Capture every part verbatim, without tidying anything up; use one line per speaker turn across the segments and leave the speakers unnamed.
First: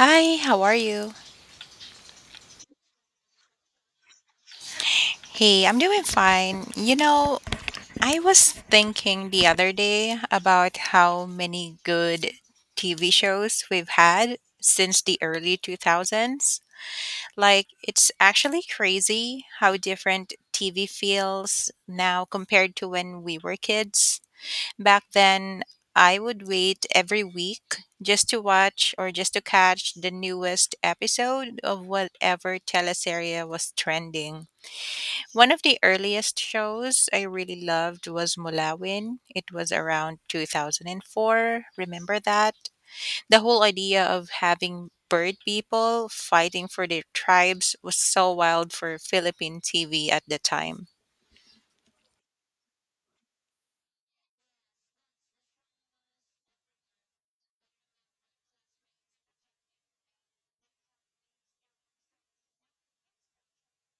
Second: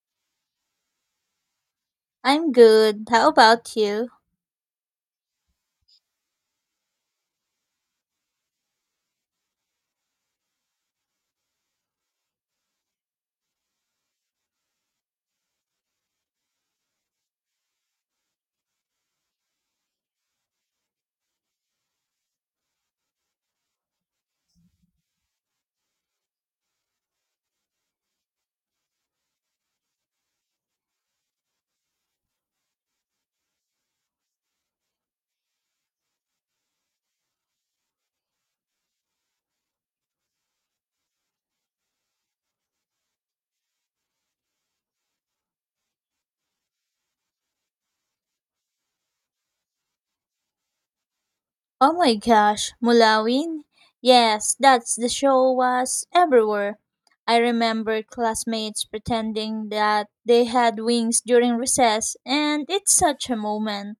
Hi, how are you?
I'm good. How about you?
Hey, I'm doing fine. You know, I was thinking the other day about how many good T V shows we've had since the early two thousands. Like, it's actually crazy how different T V feels now compared to when we were kids. Back then, I would wait every week just to watch or just to catch the newest episode of whatever teleserie was trending. One of the earliest shows I really loved was Mulawin. It was around two thousand four. Remember that? The whole idea of having bird people fighting for their tribes was so wild for Philippine T V at the time.
Oh my gosh, Mulawin? Yes, that's the show was everywhere. I remember classmates pretending that they had wings during recess, and it's such a moment.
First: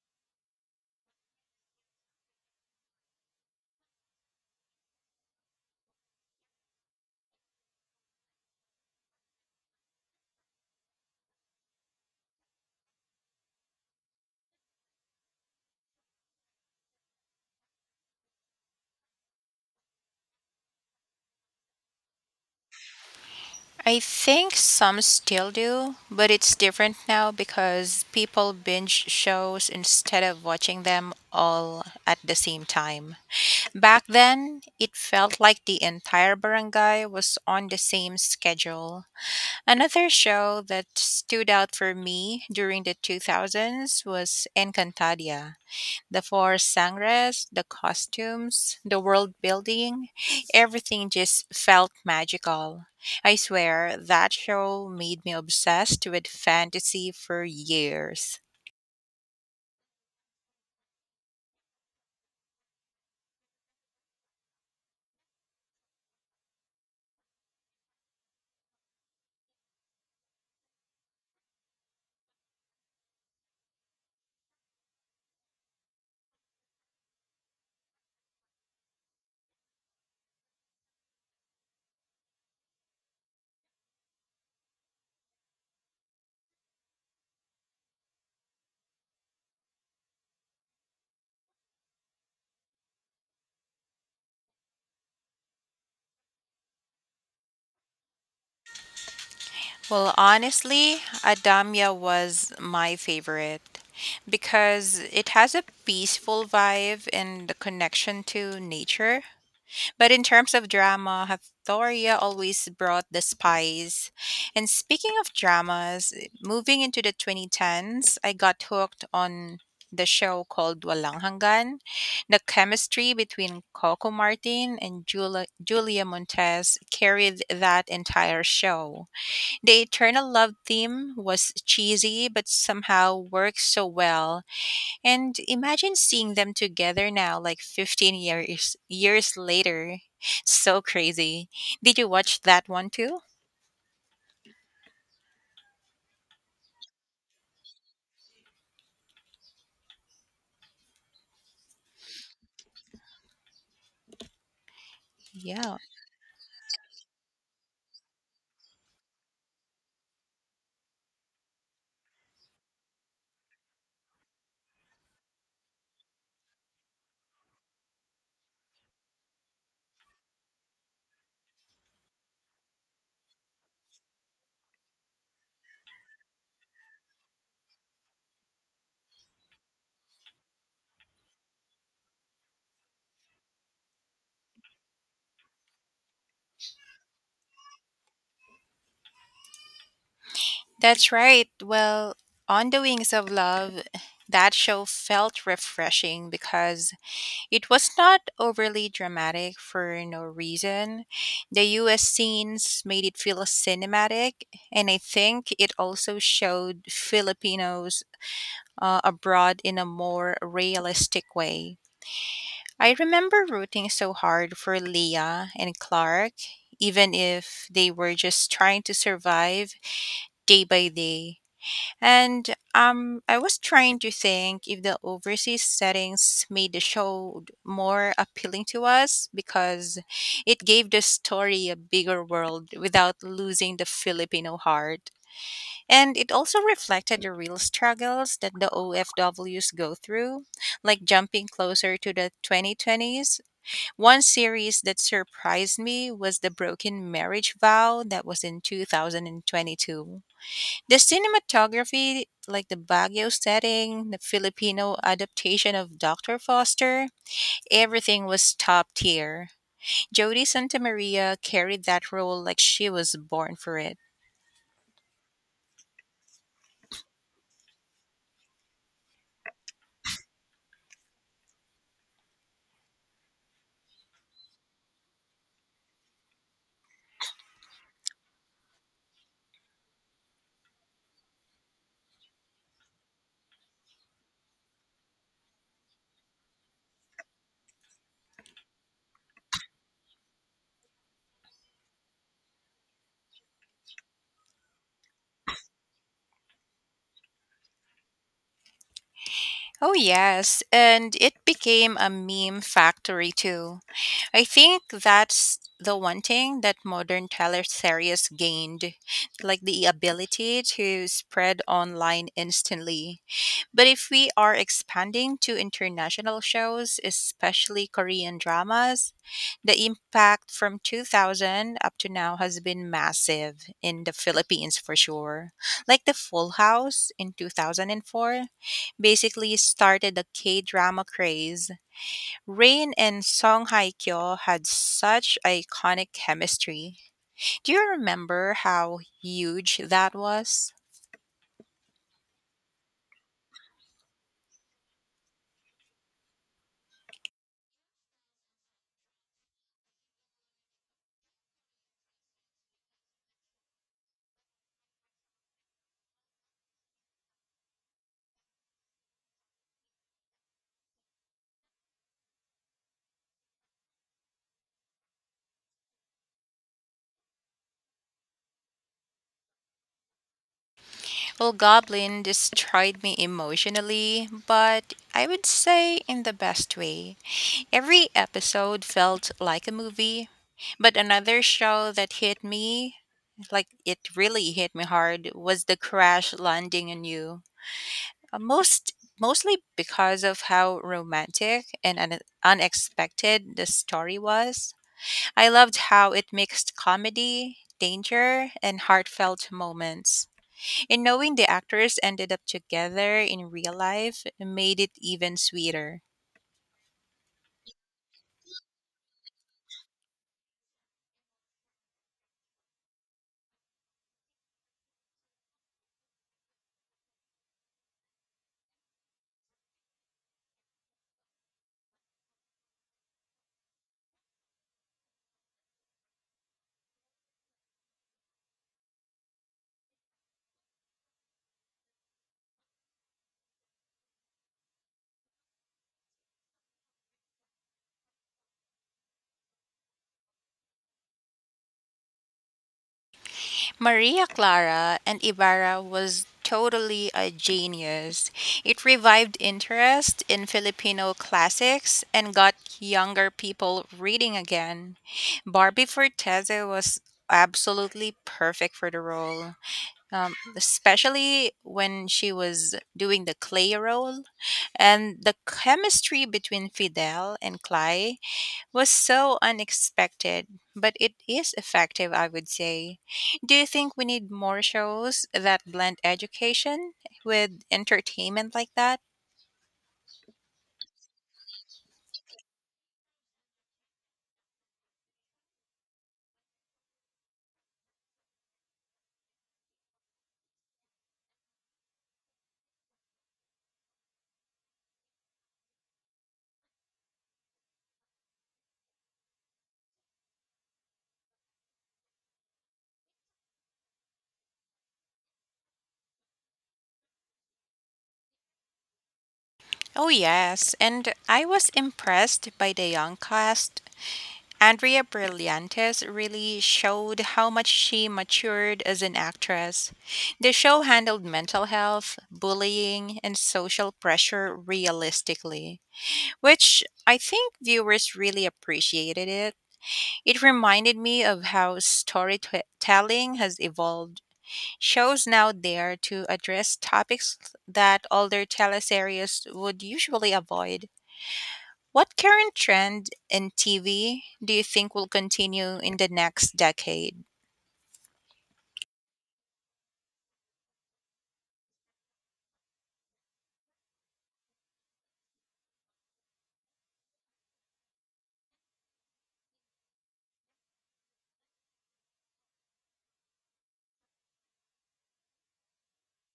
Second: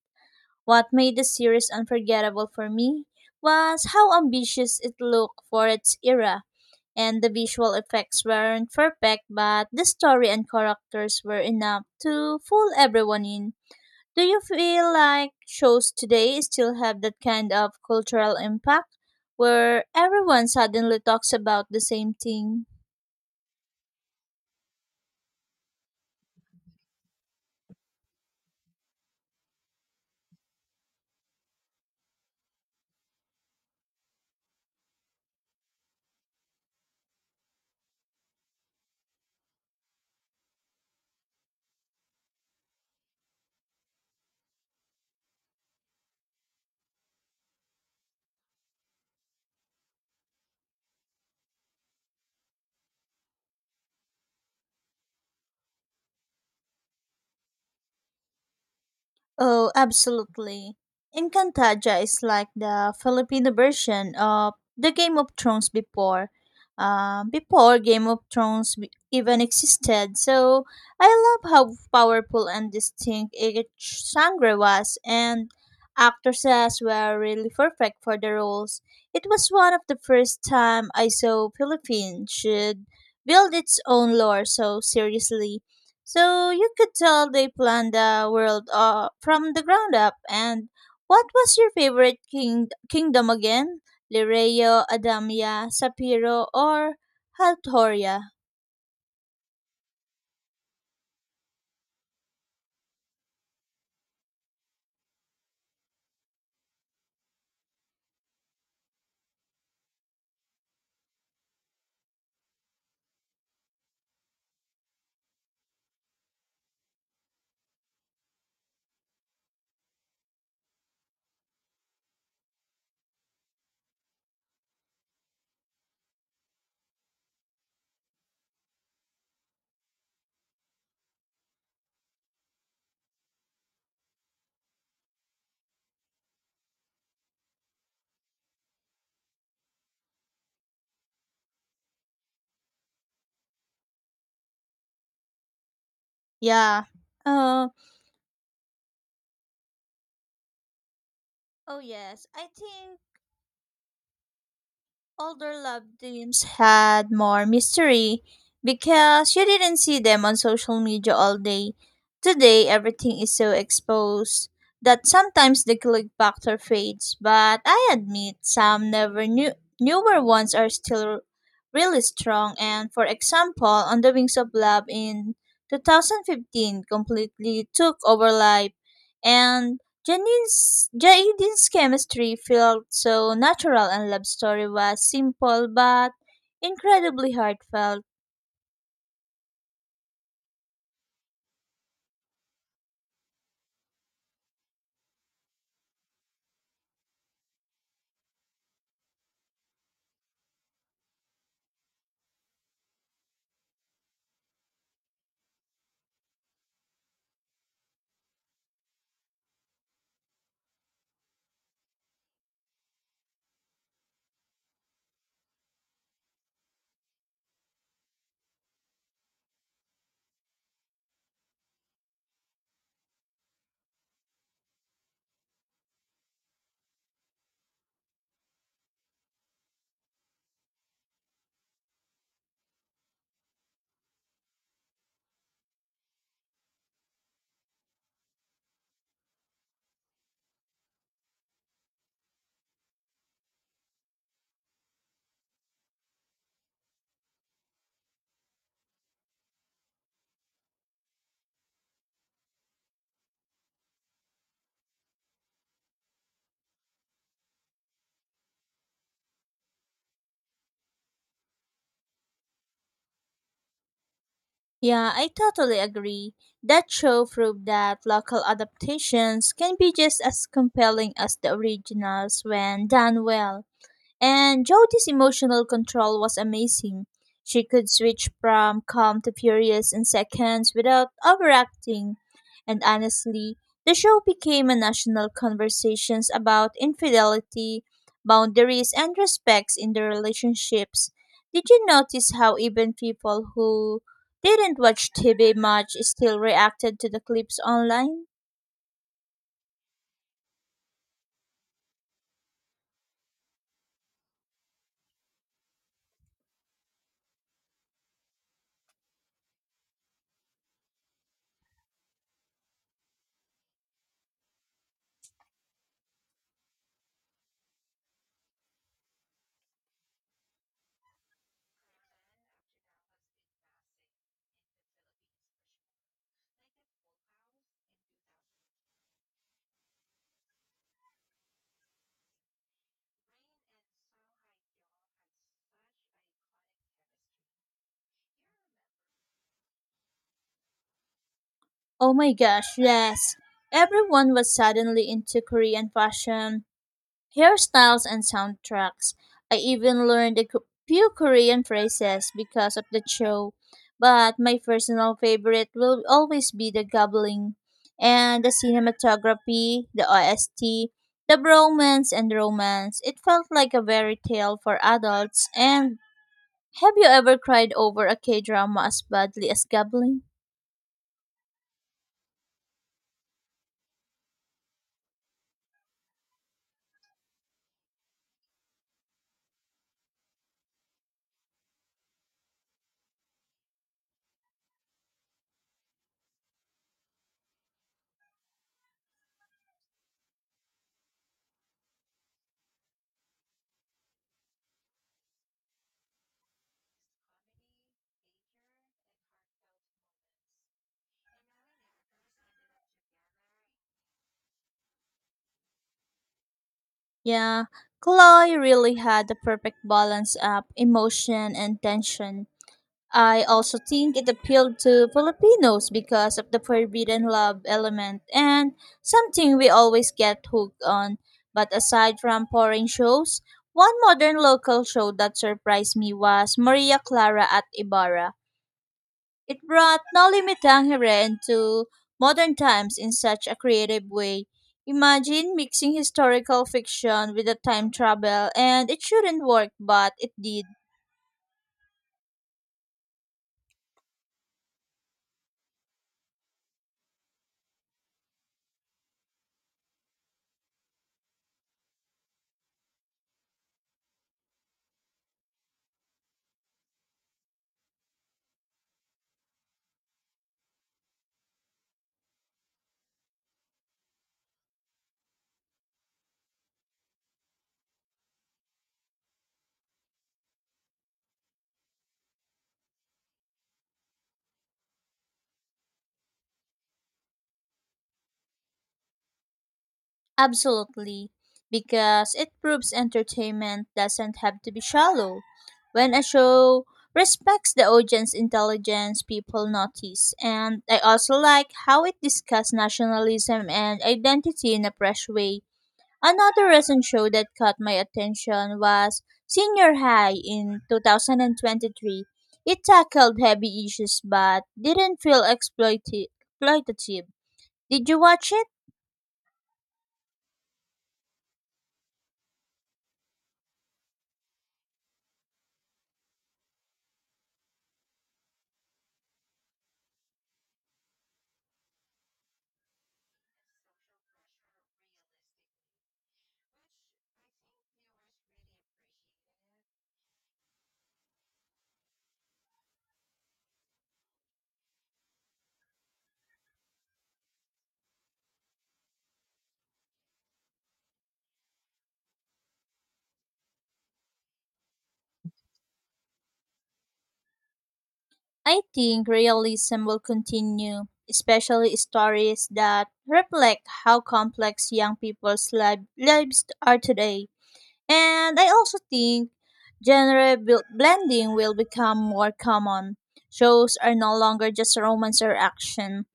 What made the series unforgettable for me was how ambitious it looked for its era, and the visual effects weren't perfect, but the story and characters were enough to fool everyone in. Do you feel like shows today still have that kind of cultural impact where everyone suddenly talks about the same thing?
I think some still do, but it's different now because people binge shows instead of watching them all at the same time. Back then, it felt like the entire barangay was on the same schedule. Another show that stood out for me during the two thousands was Encantadia. The four sangres, the costumes, the world building, everything just felt magical. I swear, that show made me obsessed with fantasy for years.
Oh, absolutely. Encantaja is like the Filipino version of the Game of Thrones before. Um, before Game of Thrones w- even existed, so I love how powerful and distinct each genre was, and actors as were really perfect for the roles. It was one of the first time I saw Philippines should build its own lore so seriously. So you could tell they planned the world uh, from the ground up. And what was your favorite king- kingdom again? Lireo, Adamya, Sapiro, or Haltoria?
Well, honestly, Adamya was my favorite because it has a peaceful vibe and the connection to nature. But in terms of drama, Hathoria always brought the spice. And speaking of dramas, moving into the twenty tens, I got hooked on the show called Walang Hanggan. The chemistry between Coco Martin and Julia, Julia Montez carried that entire show. The eternal love theme was cheesy but somehow worked so well. And imagine seeing them together now like fifteen years years later. So crazy. Did you watch that one too?
Yeah. Uh, oh, yes. I think older
Yeah.
love teams had more mystery because you didn't see them on social media all day. Today, everything is so exposed that sometimes the click factor fades, but I admit some never knew newer ones are still really strong. And for example, On the Wings of Love in two thousand fifteen completely took over life, and Janine's, Jaden's chemistry felt so natural, and love story was simple but incredibly heartfelt.
That's right. Well, on the Wings of Love, that show felt refreshing because it was not overly dramatic for no reason. The U S scenes made it feel cinematic, and I think it also showed Filipinos uh, abroad in a more realistic way. I remember rooting so hard for Leah and Clark, even if they were just trying to survive day by day. And um, I was trying to think if the overseas settings made the show more appealing to us because it gave the story a bigger world without losing the Filipino heart. And it also reflected the real struggles that the O F Ws go through, like jumping closer to the twenty twenties. One series that surprised me was The Broken Marriage Vow that was in two thousand twenty-two. The cinematography, like the Baguio setting, the Filipino adaptation of Doctor Foster, everything was top tier. Jodie Santamaria carried that role like she was born for it.
Yeah, I totally agree. That show proved that local adaptations can be just as compelling as the originals when done well. And Jody's emotional control was amazing. She could switch from calm to furious in seconds without overacting. And honestly, the show became a national conversation about infidelity, boundaries, and respects in the relationships. Did you notice how even people who didn't watch T V much still reacted to the clips online?
Oh, yes, and it became a meme factory too. I think that's the one thing that modern teleseries gained, like the ability to spread online instantly. But if we are expanding to international shows, especially Korean dramas, the impact from two thousand up to now has been massive in the Philippines for sure. Like The Full House in twenty oh four basically started the K drama craze. Rain and Song Hye Kyo had such iconic chemistry. Do you remember how huge that was?
Oh my gosh, yes. Everyone was suddenly into Korean fashion, hairstyles, and soundtracks. I even learned a cou- few Korean phrases because of the show, but my personal favorite will always be the gobbling and the cinematography, the O S T, the bromance and romance. It felt like a fairy tale for adults. And have you ever cried over a K drama as badly as gobbling?
Well, Goblin destroyed me emotionally, but I would say in the best way. Every episode felt like a movie, but another show that hit me, like it really hit me hard, was The Crash Landing on You. Uh, Most mostly because of how romantic and un- unexpected the story was. I loved how it mixed comedy, danger, and heartfelt moments. And knowing the actors ended up together in real life made it even sweeter.
Yeah, Chloe really had the perfect balance of emotion and tension. I also think it appealed to Filipinos because of the forbidden love element, and something we always get hooked on. But aside from foreign shows, one modern local show that surprised me was Maria Clara at Ibarra. It brought Noli Me Tangere into modern times in such a creative way. Imagine mixing historical fiction with a time travel, and it shouldn't work, but it did.
Maria Clara and Ibarra was totally a genius. It revived interest in Filipino classics and got younger people reading again. Barbie Forteze was absolutely perfect for the role, um, especially when she was doing the clay role. And the chemistry between Fidel and Clay was so unexpected, but it is effective, I would say. Do you think we need more shows that blend education with entertainment like that?
Absolutely, because it proves entertainment doesn't have to be shallow. When a show respects the audience intelligence, people notice. And I also like how it discussed nationalism and identity in a fresh way. Another recent show that caught my attention was Senior High in two thousand twenty-three. It tackled heavy issues but didn't feel exploiti- exploitative. Did you watch it?
Oh, yes. And I was impressed by the young cast. Andrea Brillantes really showed how much she matured as an actress. The show handled mental health, bullying, and social pressure realistically, which I think viewers really appreciated it. It reminded me of how storytelling has evolved. Shows now dare to address topics that older teleseries would usually avoid. What current trend in T V do you think will continue in the next decade?
I think realism will continue, especially stories that reflect how complex young people's li- lives are today. And I also think genre bl- blending will become more common. Shows are no longer just romance or action,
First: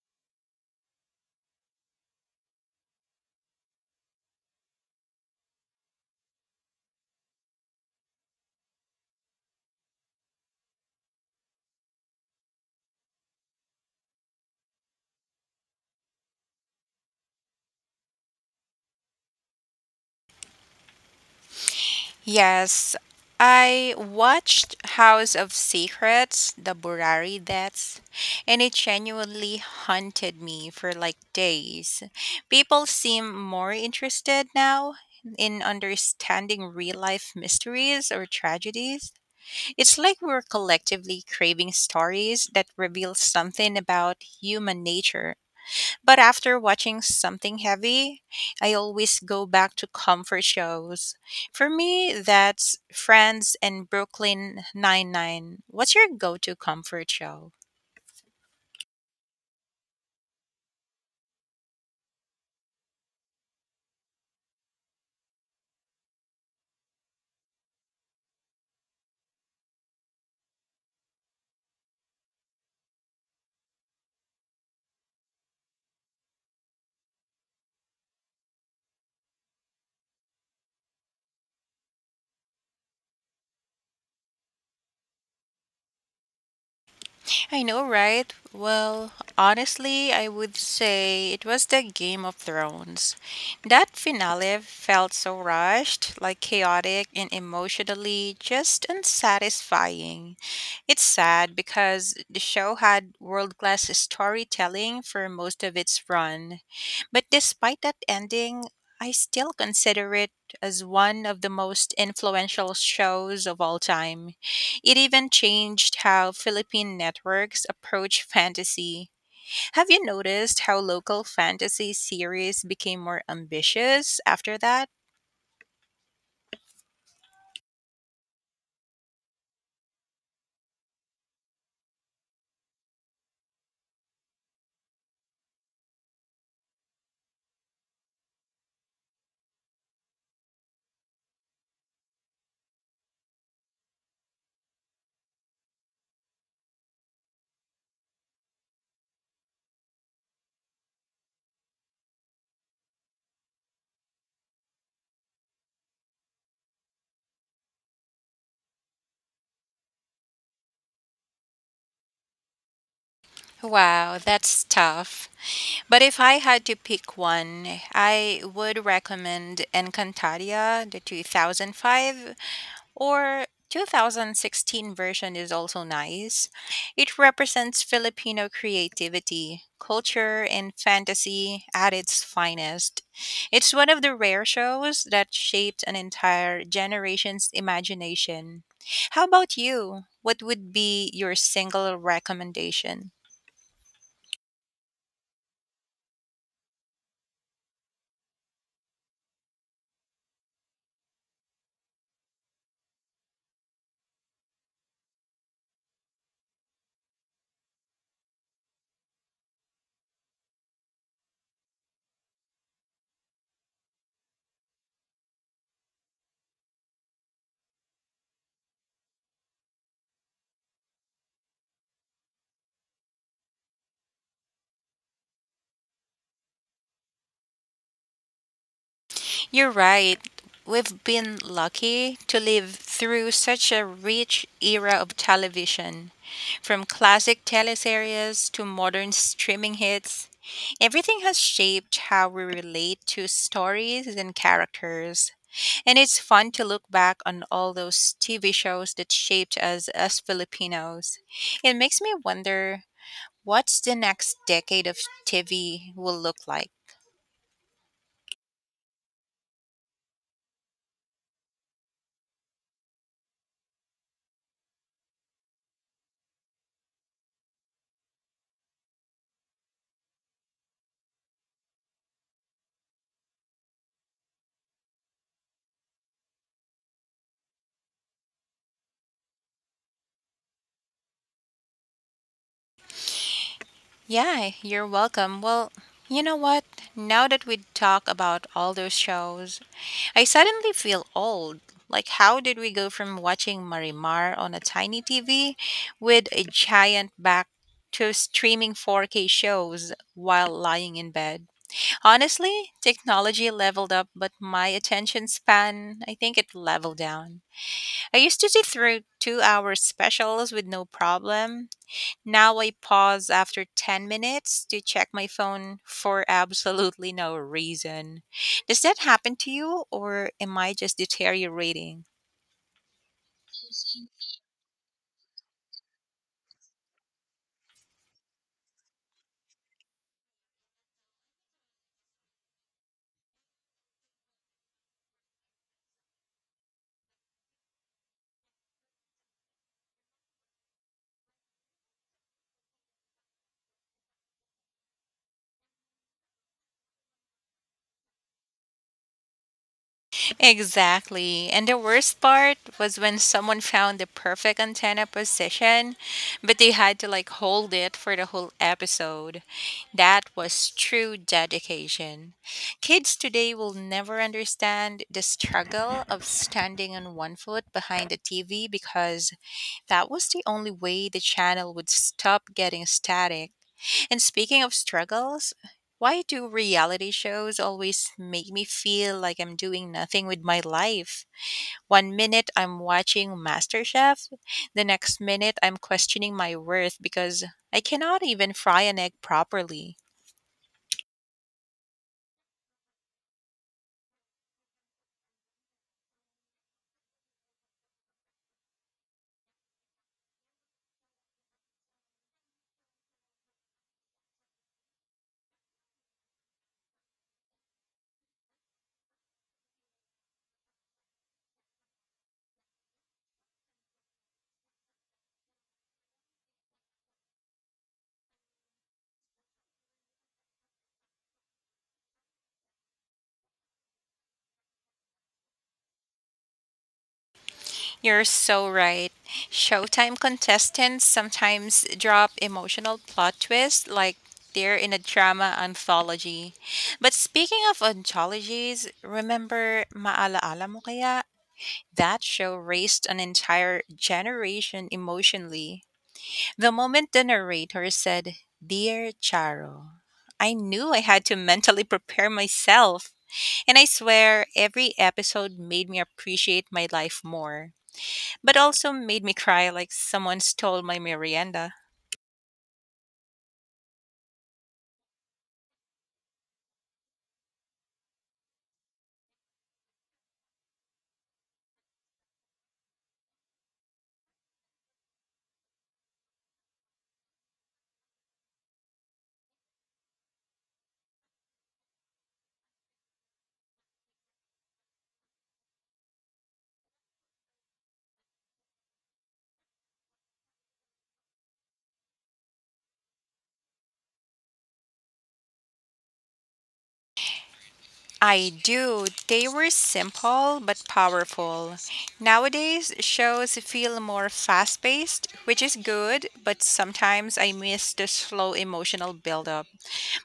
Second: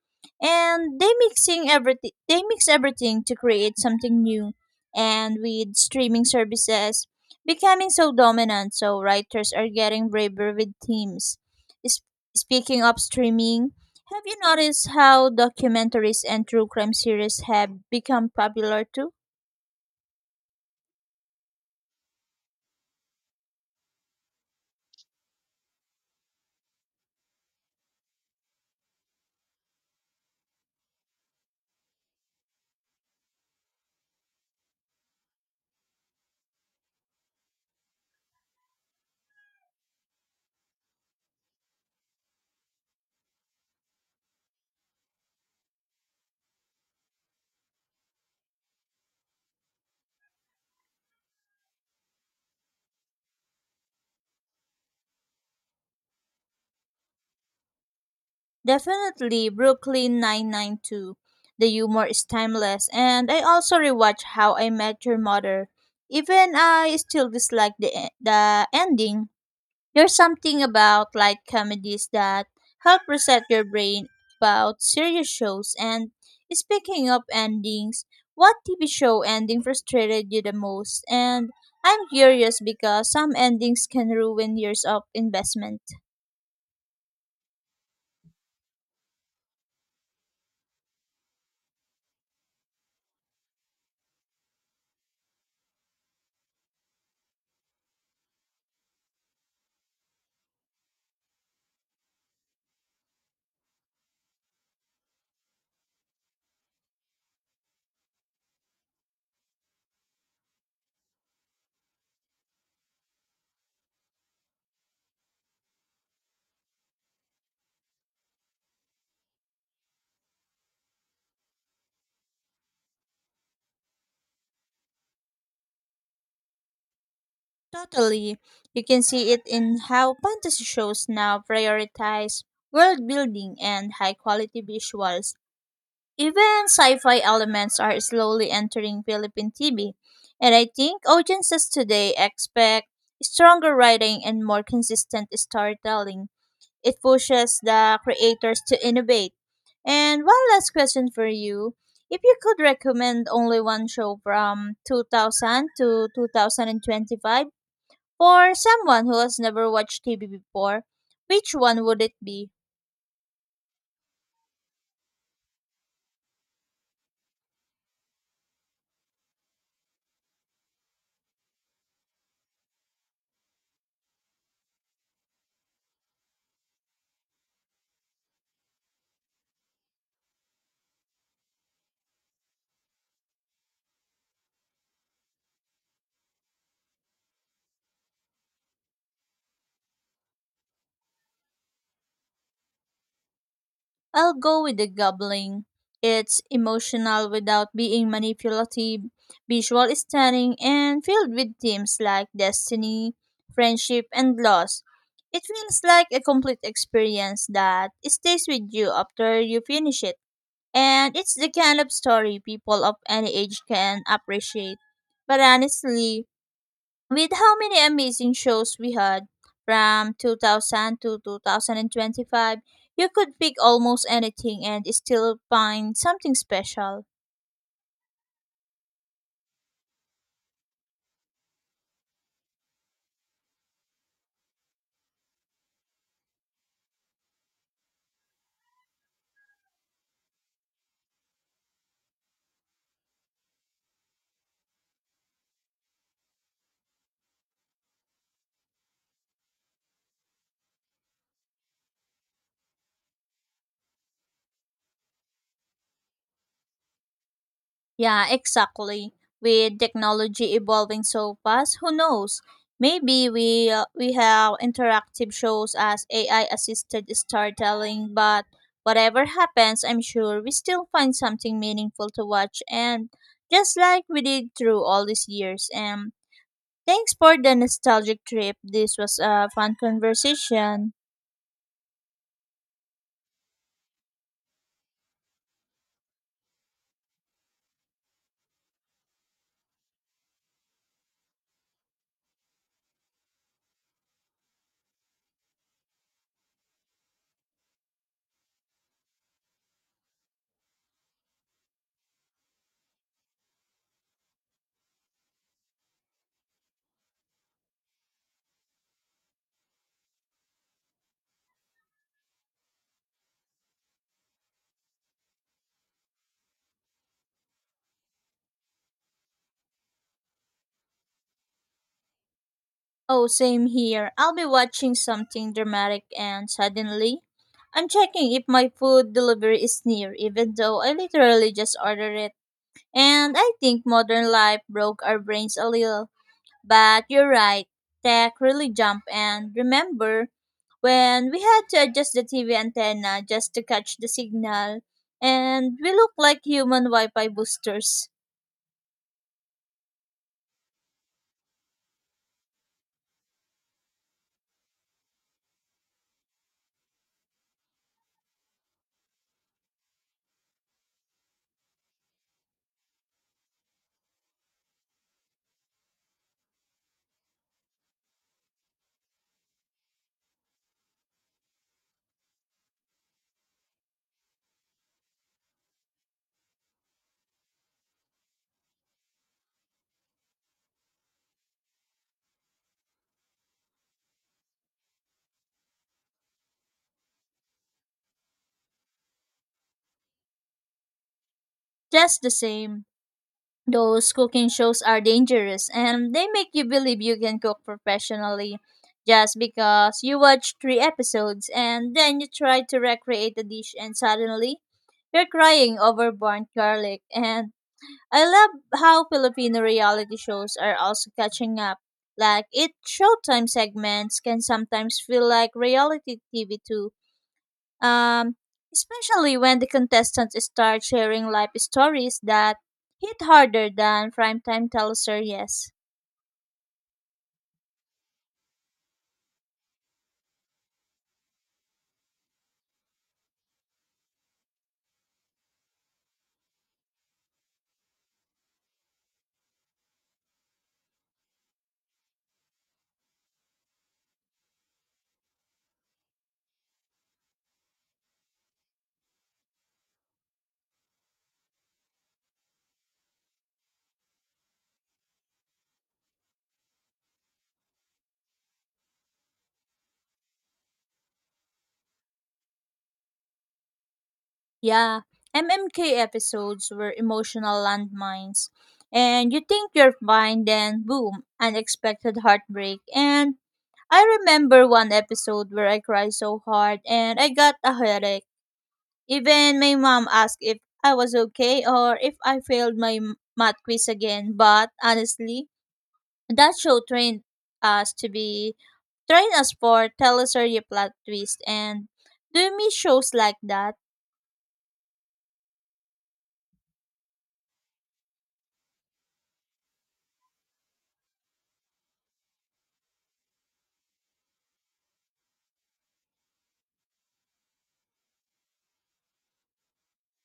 and they mixing everything. They mix everything to create something new. And with streaming services becoming so dominant, so writers are getting braver with themes. S- speaking of streaming, have you noticed how documentaries and true crime series have become popular too?
Yes, I watched House of Secrets, The Burari Deaths, and it genuinely haunted me for like days. People seem more interested now in understanding real life mysteries or tragedies. It's like we're collectively craving stories that reveal something about human nature, but after watching something heavy, I always go back to comfort shows. For me, that's Friends and Brooklyn Nine-Nine. What's your go-to comfort show?
Definitely Brooklyn nine ninety-two. The humor is timeless, and I also rewatch How I Met Your Mother. Even I still dislike the e- the ending. There's something about light comedies that help reset your brain about serious shows. And speaking of endings, what T V show ending frustrated you the most? And I'm curious because some endings can ruin years of investment.
I know, right? Well, honestly, I would say it was the Game of Thrones. That finale felt so rushed, like chaotic, and emotionally just unsatisfying. It's sad because the show had world class storytelling for most of its run. But despite that ending, I still consider it as one of the most influential shows of all time. It even changed how Philippine networks approach fantasy. Have you noticed how local fantasy series became more ambitious after that?
Totally. You can see it in how fantasy shows now prioritize world building and high quality visuals. Even sci fi elements are slowly entering Philippine T V, and I think audiences today expect stronger writing and more consistent storytelling. It pushes the creators to innovate. And one last question for you. If you could recommend only one show from two thousand to two thousand twenty-five, for someone who has never watched T V before, which one would it be?
Wow, that's tough. But if I had to pick one, I would recommend Encantadia, the two thousand five. Or two thousand sixteen version is also nice. It represents Filipino creativity, culture, and fantasy at its finest. It's one of the rare shows that shaped an entire generation's imagination. How about you? What would be your single recommendation?
I'll go with the gobbling. It's emotional without being manipulative, visual stunning, and filled with themes like destiny, friendship, and loss. It feels like a complete experience that stays with you after you finish it. And it's the kind of story people of any age can appreciate. But honestly, with how many amazing shows we had from two thousand to two thousand twenty-five, you could pick almost anything and still find something special.
You're right. We've been lucky to live through such a rich era of television. From classic teleseries to modern streaming hits, everything has shaped how we relate to stories and characters. And it's fun to look back on all those T V shows that shaped us as Filipinos. It makes me wonder what's the next decade of T V will look like.
Yeah, exactly. With technology evolving so fast, who knows? Maybe we uh, we have interactive shows as A I assisted storytelling, but whatever happens, I'm sure we still find something meaningful to watch, and just like we did through all these years. And thanks for the nostalgic trip. This was a fun conversation.
Yeah, you're welcome. Well, you know what? Now that we talk about all those shows, I suddenly feel old. Like, how did we go from watching Marimar on a tiny T V with a giant back to streaming four K shows while lying in bed? Honestly, technology leveled up, but my attention span, I think it leveled down. I used to sit through two hour specials with no problem. Now I pause after ten minutes to check my phone for absolutely no reason. Does that happen to you, or am I just deteriorating?
Oh, same here. I'll be watching something dramatic and suddenly I'm checking if my food delivery is near, even though I literally just ordered it. And I think modern life broke our brains a little. But you're right, tech really jumped. And remember when we had to adjust the T V antenna just to catch the signal, and we look like human Wi Fi boosters,
Exactly. And the worst part was when someone found the perfect antenna position, but they had to like hold it for the whole episode. That was true dedication. Kids today will never understand the struggle of standing on one foot behind the T V because that was the only way the channel would stop getting static. And speaking of struggles, why do reality shows always make me feel like I'm doing nothing with my life? One minute I'm watching MasterChef, the next minute I'm questioning my worth because I cannot even fry an egg properly.
just the same. Those cooking shows are dangerous and they make you believe you can cook professionally just because you watch three episodes and then you try to recreate the dish and suddenly you're crying over burnt garlic. And I love how Filipino reality shows are also catching up. Like, it showtime segments can sometimes feel like reality T V too, um, especially when the contestants start sharing life stories that hit harder than primetime teleseries.
You're so right. Showtime contestants sometimes drop emotional plot twists like they're in a drama anthology. But speaking of anthologies, remember Maalaala Mo Kaya? That show raised an entire generation emotionally. The moment the narrator said, "Dear Charo," I knew I had to mentally prepare myself. And I swear, every episode made me appreciate my life more, but also made me cry like someone stole my merienda.
Yeah, M M K episodes were emotional landmines. And you think you're fine, then boom, unexpected heartbreak. And I remember one episode where I cried so hard and I got a headache. Even my mom asked if I was okay or if I failed my m- math quiz again. But honestly, that show trained us to be trained us for tell us your plot twist. And do you miss shows like that?
I do. They were simple but powerful. Nowadays, shows feel more fast paced, which is good, but sometimes I miss the slow emotional build up.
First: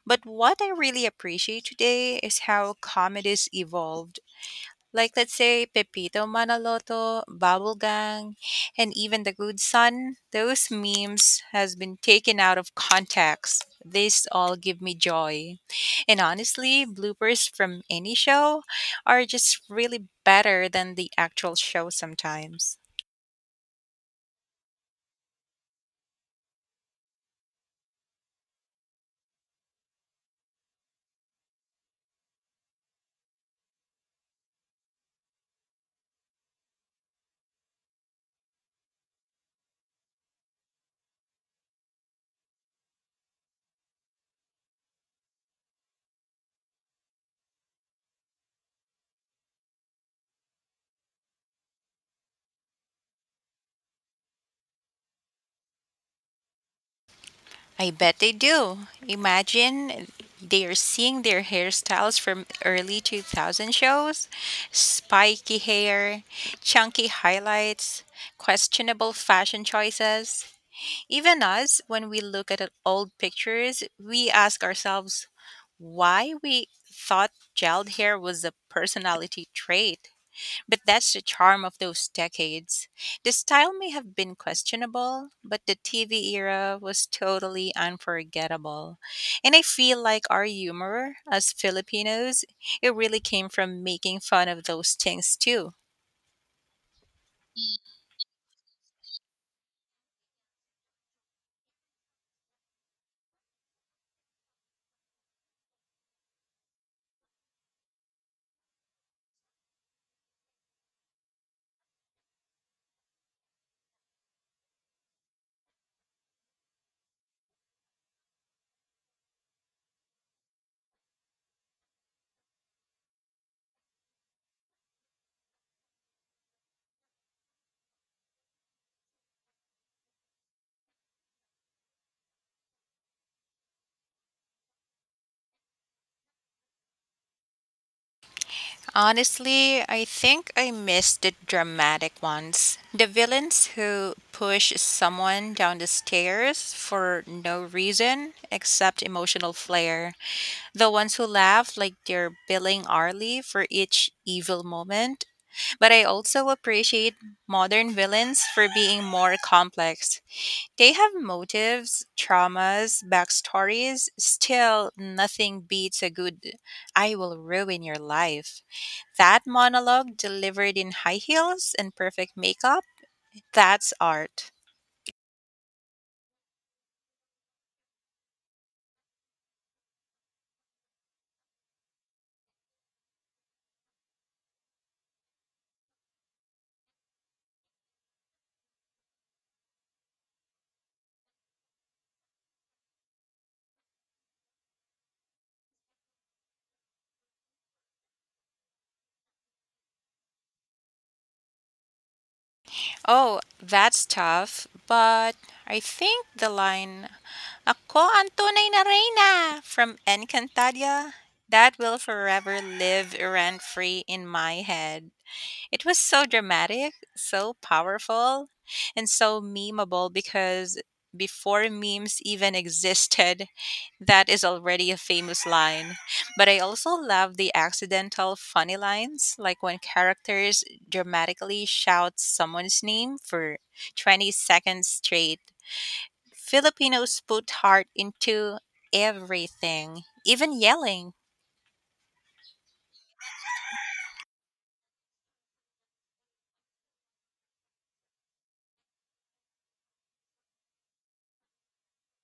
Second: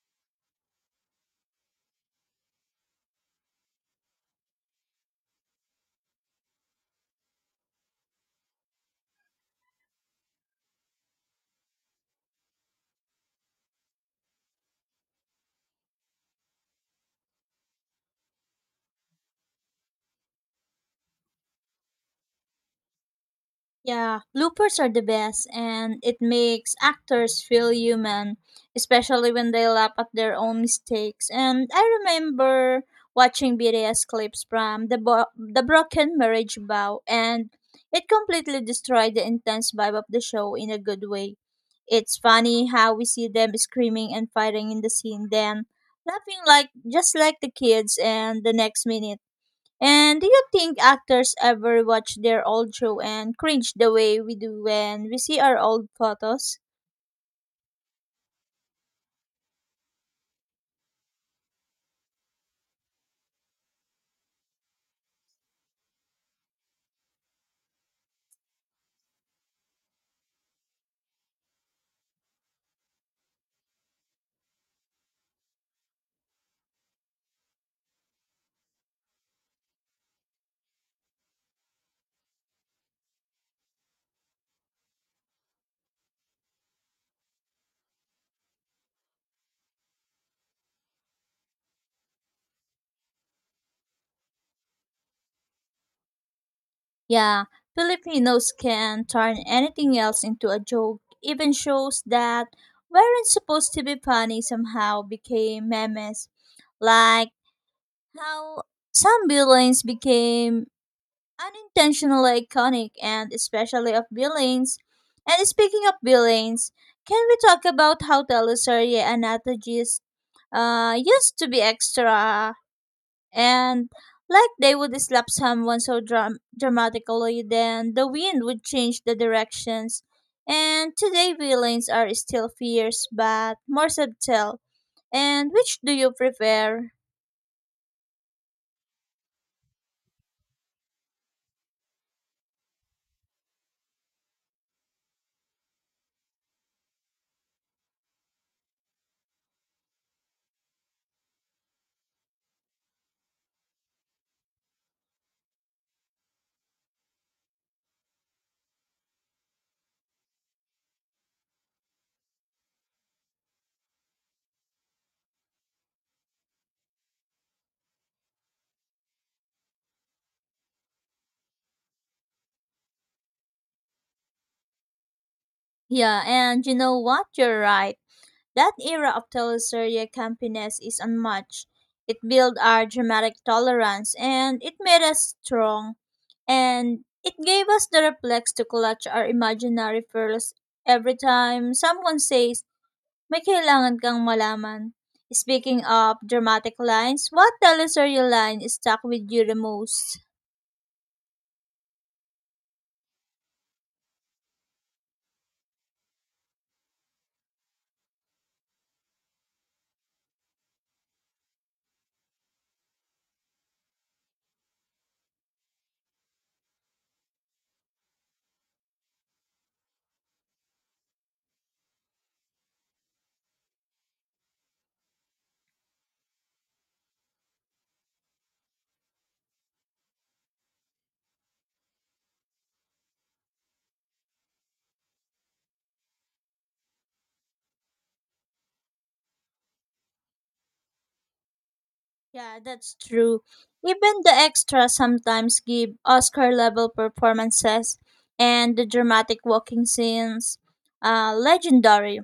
But what I really appreciate today is how comedies evolved. Like let's say Pepito Manaloto, Bubble Gang, and even the Good Son, those memes has been taken out of context. These all give me joy. And honestly, bloopers from any show are just really better than the actual show sometimes.
Yeah, bloopers are the best, and it makes actors feel human, especially when they laugh at their own mistakes. And I remember watching B T S clips from the Bo- the Broken Marriage Vow, and it completely destroyed the intense vibe of the show in a good way. It's funny how we see them screaming and fighting in the scene, then laughing like just like the kids, and the next minute. And do you think actors ever watch their old show and cringe the way we do when we see our old photos?
I bet they do. Imagine they're seeing their hairstyles from early two thousand shows, spiky hair, chunky highlights, questionable fashion choices. Even us, when we look at old pictures, we ask ourselves why we thought gelled hair was a personality trait. But that's the charm of those decades. The style may have been questionable, but the T V era was totally unforgettable. And I feel like our humor as Filipinos, it really came from making fun of those things too.
Yeah, Filipinos can turn anything else into a joke. Even shows that weren't supposed to be funny somehow became memes. Like how some villains became unintentionally iconic, and especially of villains. And speaking of villains, can we talk about how Teleserie and uh, used to be extra, and like they would slap someone so dram- dramatically, then the wind would change the directions, and today villains are still fierce but more subtle. And which do you prefer?
Honestly, I think I missed the dramatic ones. The villains who push someone down the stairs for no reason except emotional flair. The ones who laugh like they're billing hourly for each evil moment. But I also appreciate modern villains for being more complex. They have motives, traumas, backstories. Still, nothing beats a good, "I will ruin your life." That monologue delivered in high heels and perfect makeup, that's art.
Yeah, and you know what, you're right. That era of teleserie campiness is unmatched. It built our dramatic tolerance and it made us strong, and it gave us the reflex to clutch our imaginary pearls every time someone says, may kailangan kang malaman. Speaking of dramatic lines, what teleserye line stuck with you the most?
Oh, that's tough, but I think the line, "Ako ang tunay na reyna" from Encantadia, that will forever live rent free in my head. It was so dramatic, so powerful, and so memeable because before memes even existed, that is already a famous line. But I also love the accidental funny lines, like when characters dramatically shout someone's name for twenty seconds straight. Filipinos put heart into everything, even yelling.
Yeah, that's true. Even the extras sometimes give Oscar level performances, and the dramatic walking scenes, uh, legendary.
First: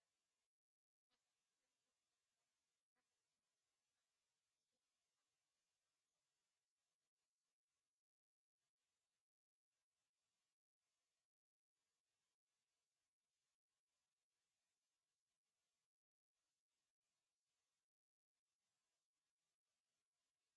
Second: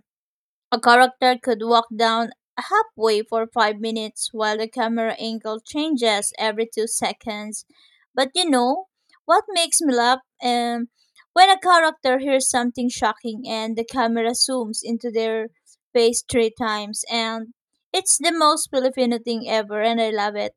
A character could walk down halfway for five minutes while the camera angle changes every two seconds. But you know, what makes me laugh? Um, when a character hears something shocking and the camera zooms into their face three times, and it's the most Filipino thing ever, and I love it.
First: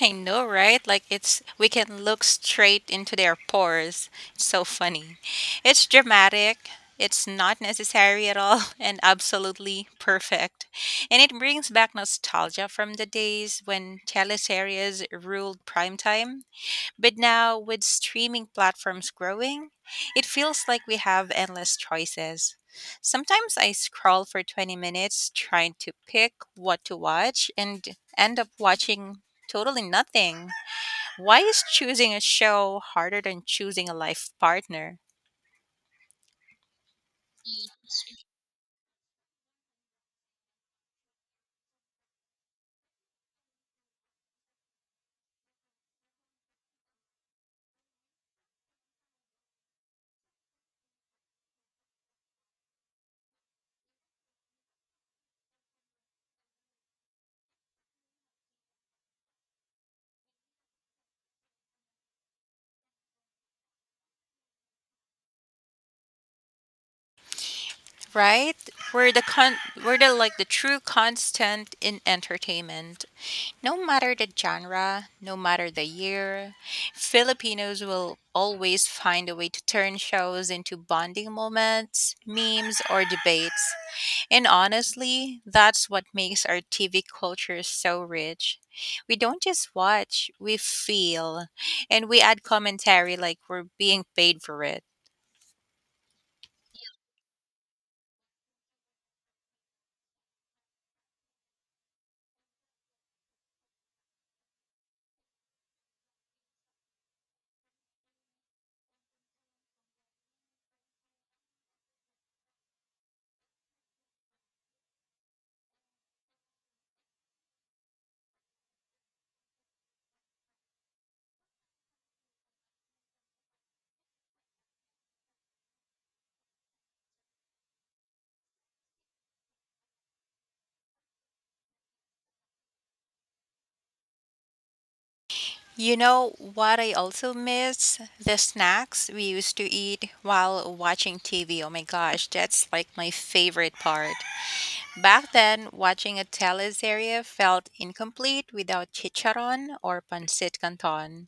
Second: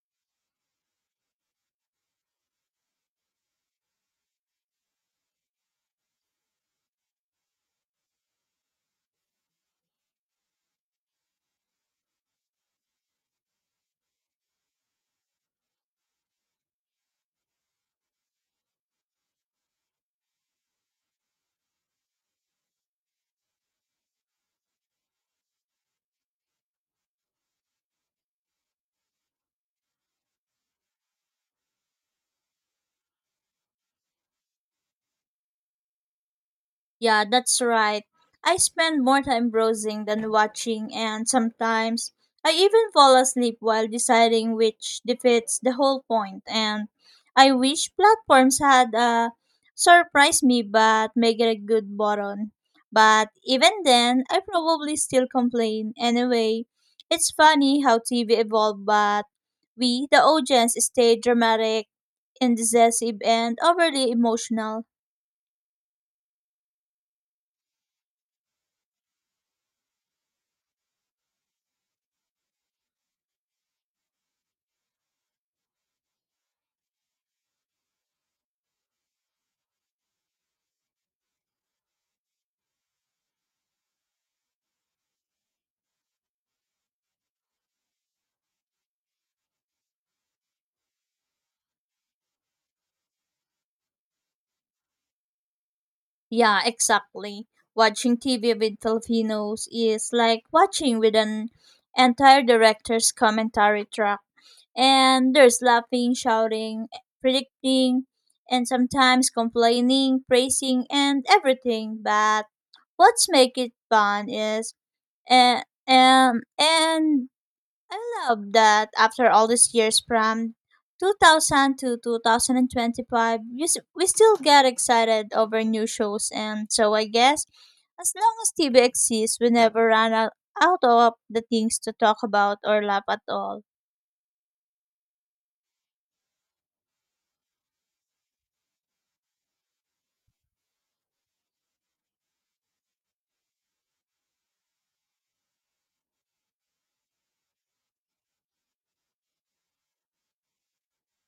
I know, right? Like it's we can look straight into their pores. It's so funny. It's dramatic. It's not necessary at all and absolutely perfect. And it brings back nostalgia from the days when teleseries ruled primetime. But now, with streaming platforms growing, it feels like we have endless choices. Sometimes I scroll for twenty minutes trying to pick what to watch and end up watching totally nothing. Why is choosing a show harder than choosing a life partner?
Yeah, that's right. I spend more time browsing than watching, and sometimes I even fall asleep while deciding, which defeats the whole point. And I wish platforms had a surprise me but make it a good button. But even then, I probably still complain. Anyway, it's funny how T V evolved, but we, the audience, stay dramatic, indecisive, and overly emotional.
Right? We're the con we're the like the true constant in entertainment. No matter the genre, no matter the year, Filipinos will always find a way to turn shows into bonding moments, memes or debates. And honestly, that's what makes our T V culture so rich. We don't just watch, we feel, and we add commentary like we're being paid for it.
Yeah, exactly. Watching T V with Filipinos is like watching with an entire director's commentary track. And there's laughing, shouting, predicting, and sometimes complaining, praising, and everything. But what's make it fun is and and and I love that after all these years from two thousand to two thousand twenty-five, you s- we still get excited over new shows. And so I guess as long as T V exists, we never run out, out of the things to talk about or laugh at all.
You know what I also miss? The snacks we used to eat while watching T V. Oh my gosh, that's like my favorite part. Back then, watching a teleserie felt incomplete without chicharon or pancit canton.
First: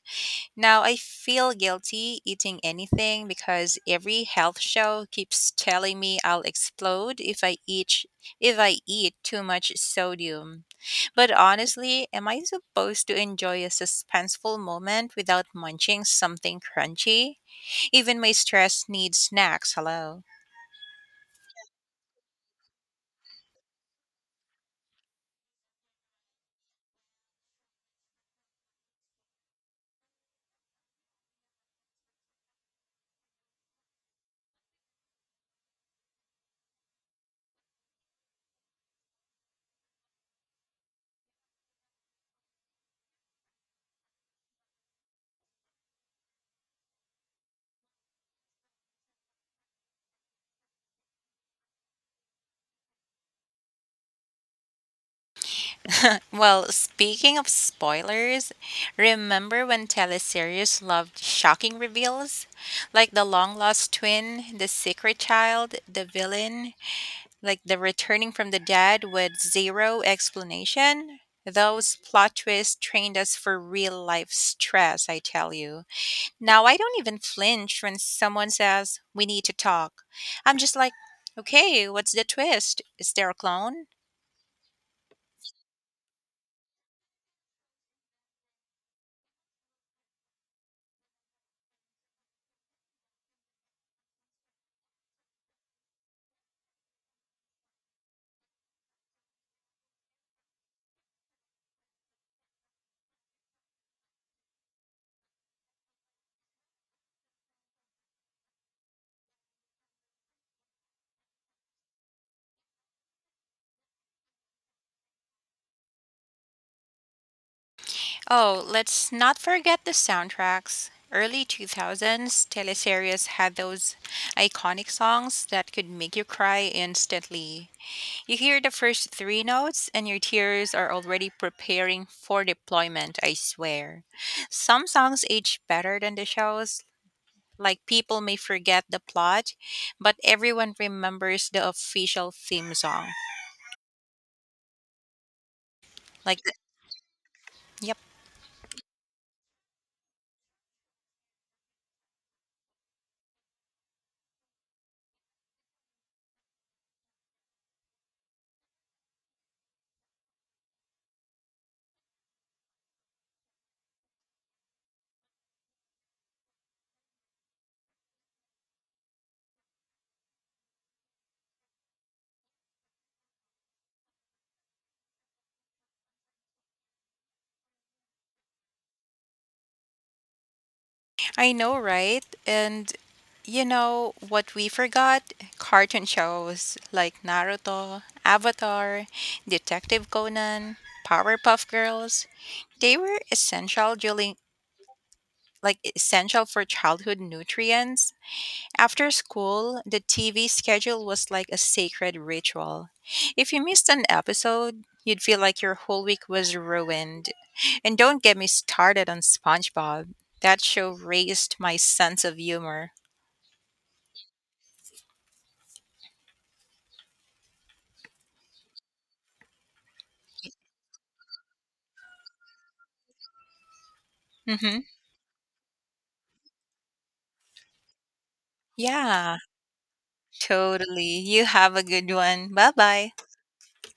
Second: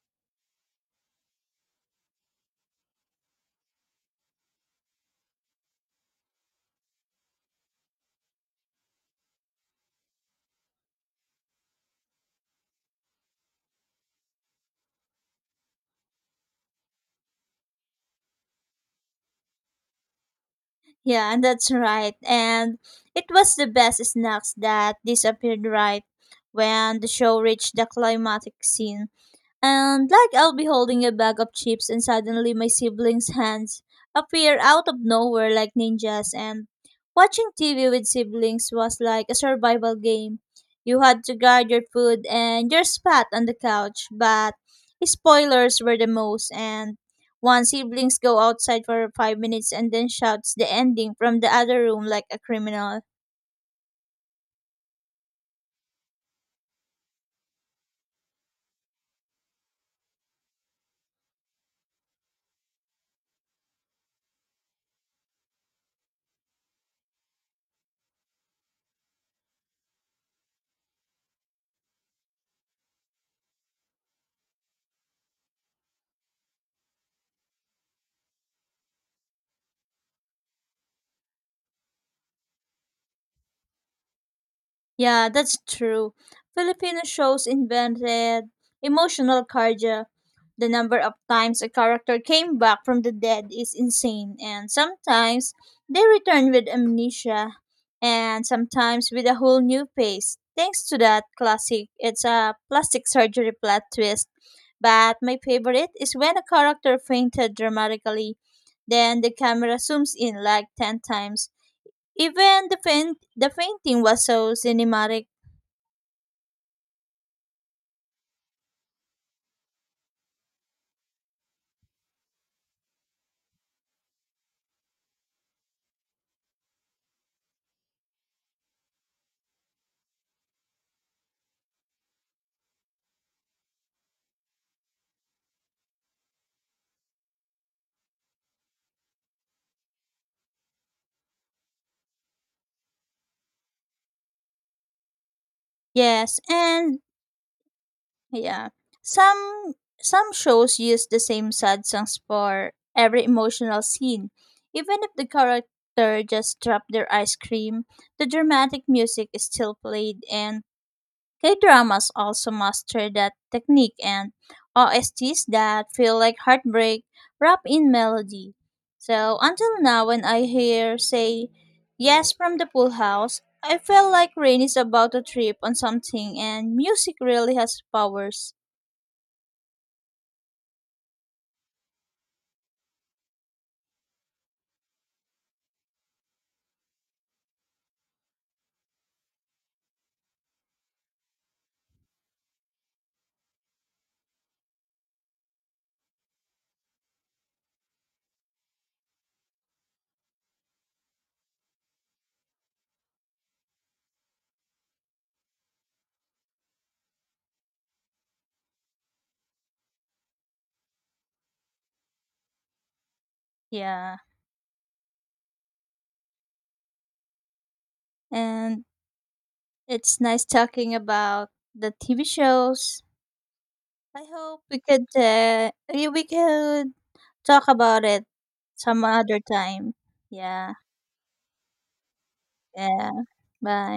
Now I feel guilty eating anything because every health show keeps telling me I'll explode if I eat if I eat too much sodium. But honestly, am I supposed to enjoy a suspenseful moment without munching something crunchy? Even my stress needs snacks, hello.
Yeah, and that's right. And it was the best snacks that disappeared right when the show reached the climactic scene. And like I'll be holding a bag of chips and suddenly my siblings' hands appear out of nowhere like ninjas and watching T V with siblings was like a survival game. You had to guard your food and your spot on the couch, but spoilers were the most and one siblings go outside for five minutes and then shouts the ending from the other room like a criminal.
Well, speaking of spoilers, remember when teleseries loved shocking reveals? Like the long lost twin, the secret child, the villain, like the returning from the dead with zero explanation? Those plot twists trained us for real life stress, I tell you. Now I don't even flinch when someone says, "We need to talk." I'm just like, "Okay, what's the twist? Is there a clone?"
Yeah, that's true. Filipino shows invented emotional cardia. The number of times a character came back from the dead is insane, and sometimes they return with amnesia, and sometimes with a whole new face. Thanks to that classic, it's a plastic surgery plot twist. But my favorite is when a character fainted dramatically, then the camera zooms in like ten times. Even the faint, the fainting was so cinematic.
Oh, let's not forget the soundtracks. Early two thousands teleseries had those iconic songs that could make you cry instantly. You hear the first three notes, and your tears are already preparing for deployment, I swear. Some songs age better than the shows. Like, people may forget the plot, but everyone remembers the official theme song. Like,
Yes, and
yep.
yeah, some some shows use the same sad songs for every emotional scene. Even if the character just dropped their ice cream, the dramatic music is still played. And K dramas also master that technique, and O S Ts that feel like heartbreak wrapped in melody. So until now, when I hear say yes from the pool house, I feel like rain is about to trip on something, and music really has powers.
I know, right? And you know what we forgot? Cartoon shows like Naruto, Avatar, Detective Conan, Powerpuff Girls. They were essential during like essential for childhood nutrients. After school, the T V schedule was like a sacred ritual. If you missed an episode, you'd feel like your whole week was ruined. And don't get me started on SpongeBob. That show raised my sense of humor.
Yeah, and it's nice talking about the T V shows. I hope
hmm
we could uh, we we could talk about it some
Yeah,
other time. Yeah.
totally. You have a good one. Bye bye.
Yeah. Bye.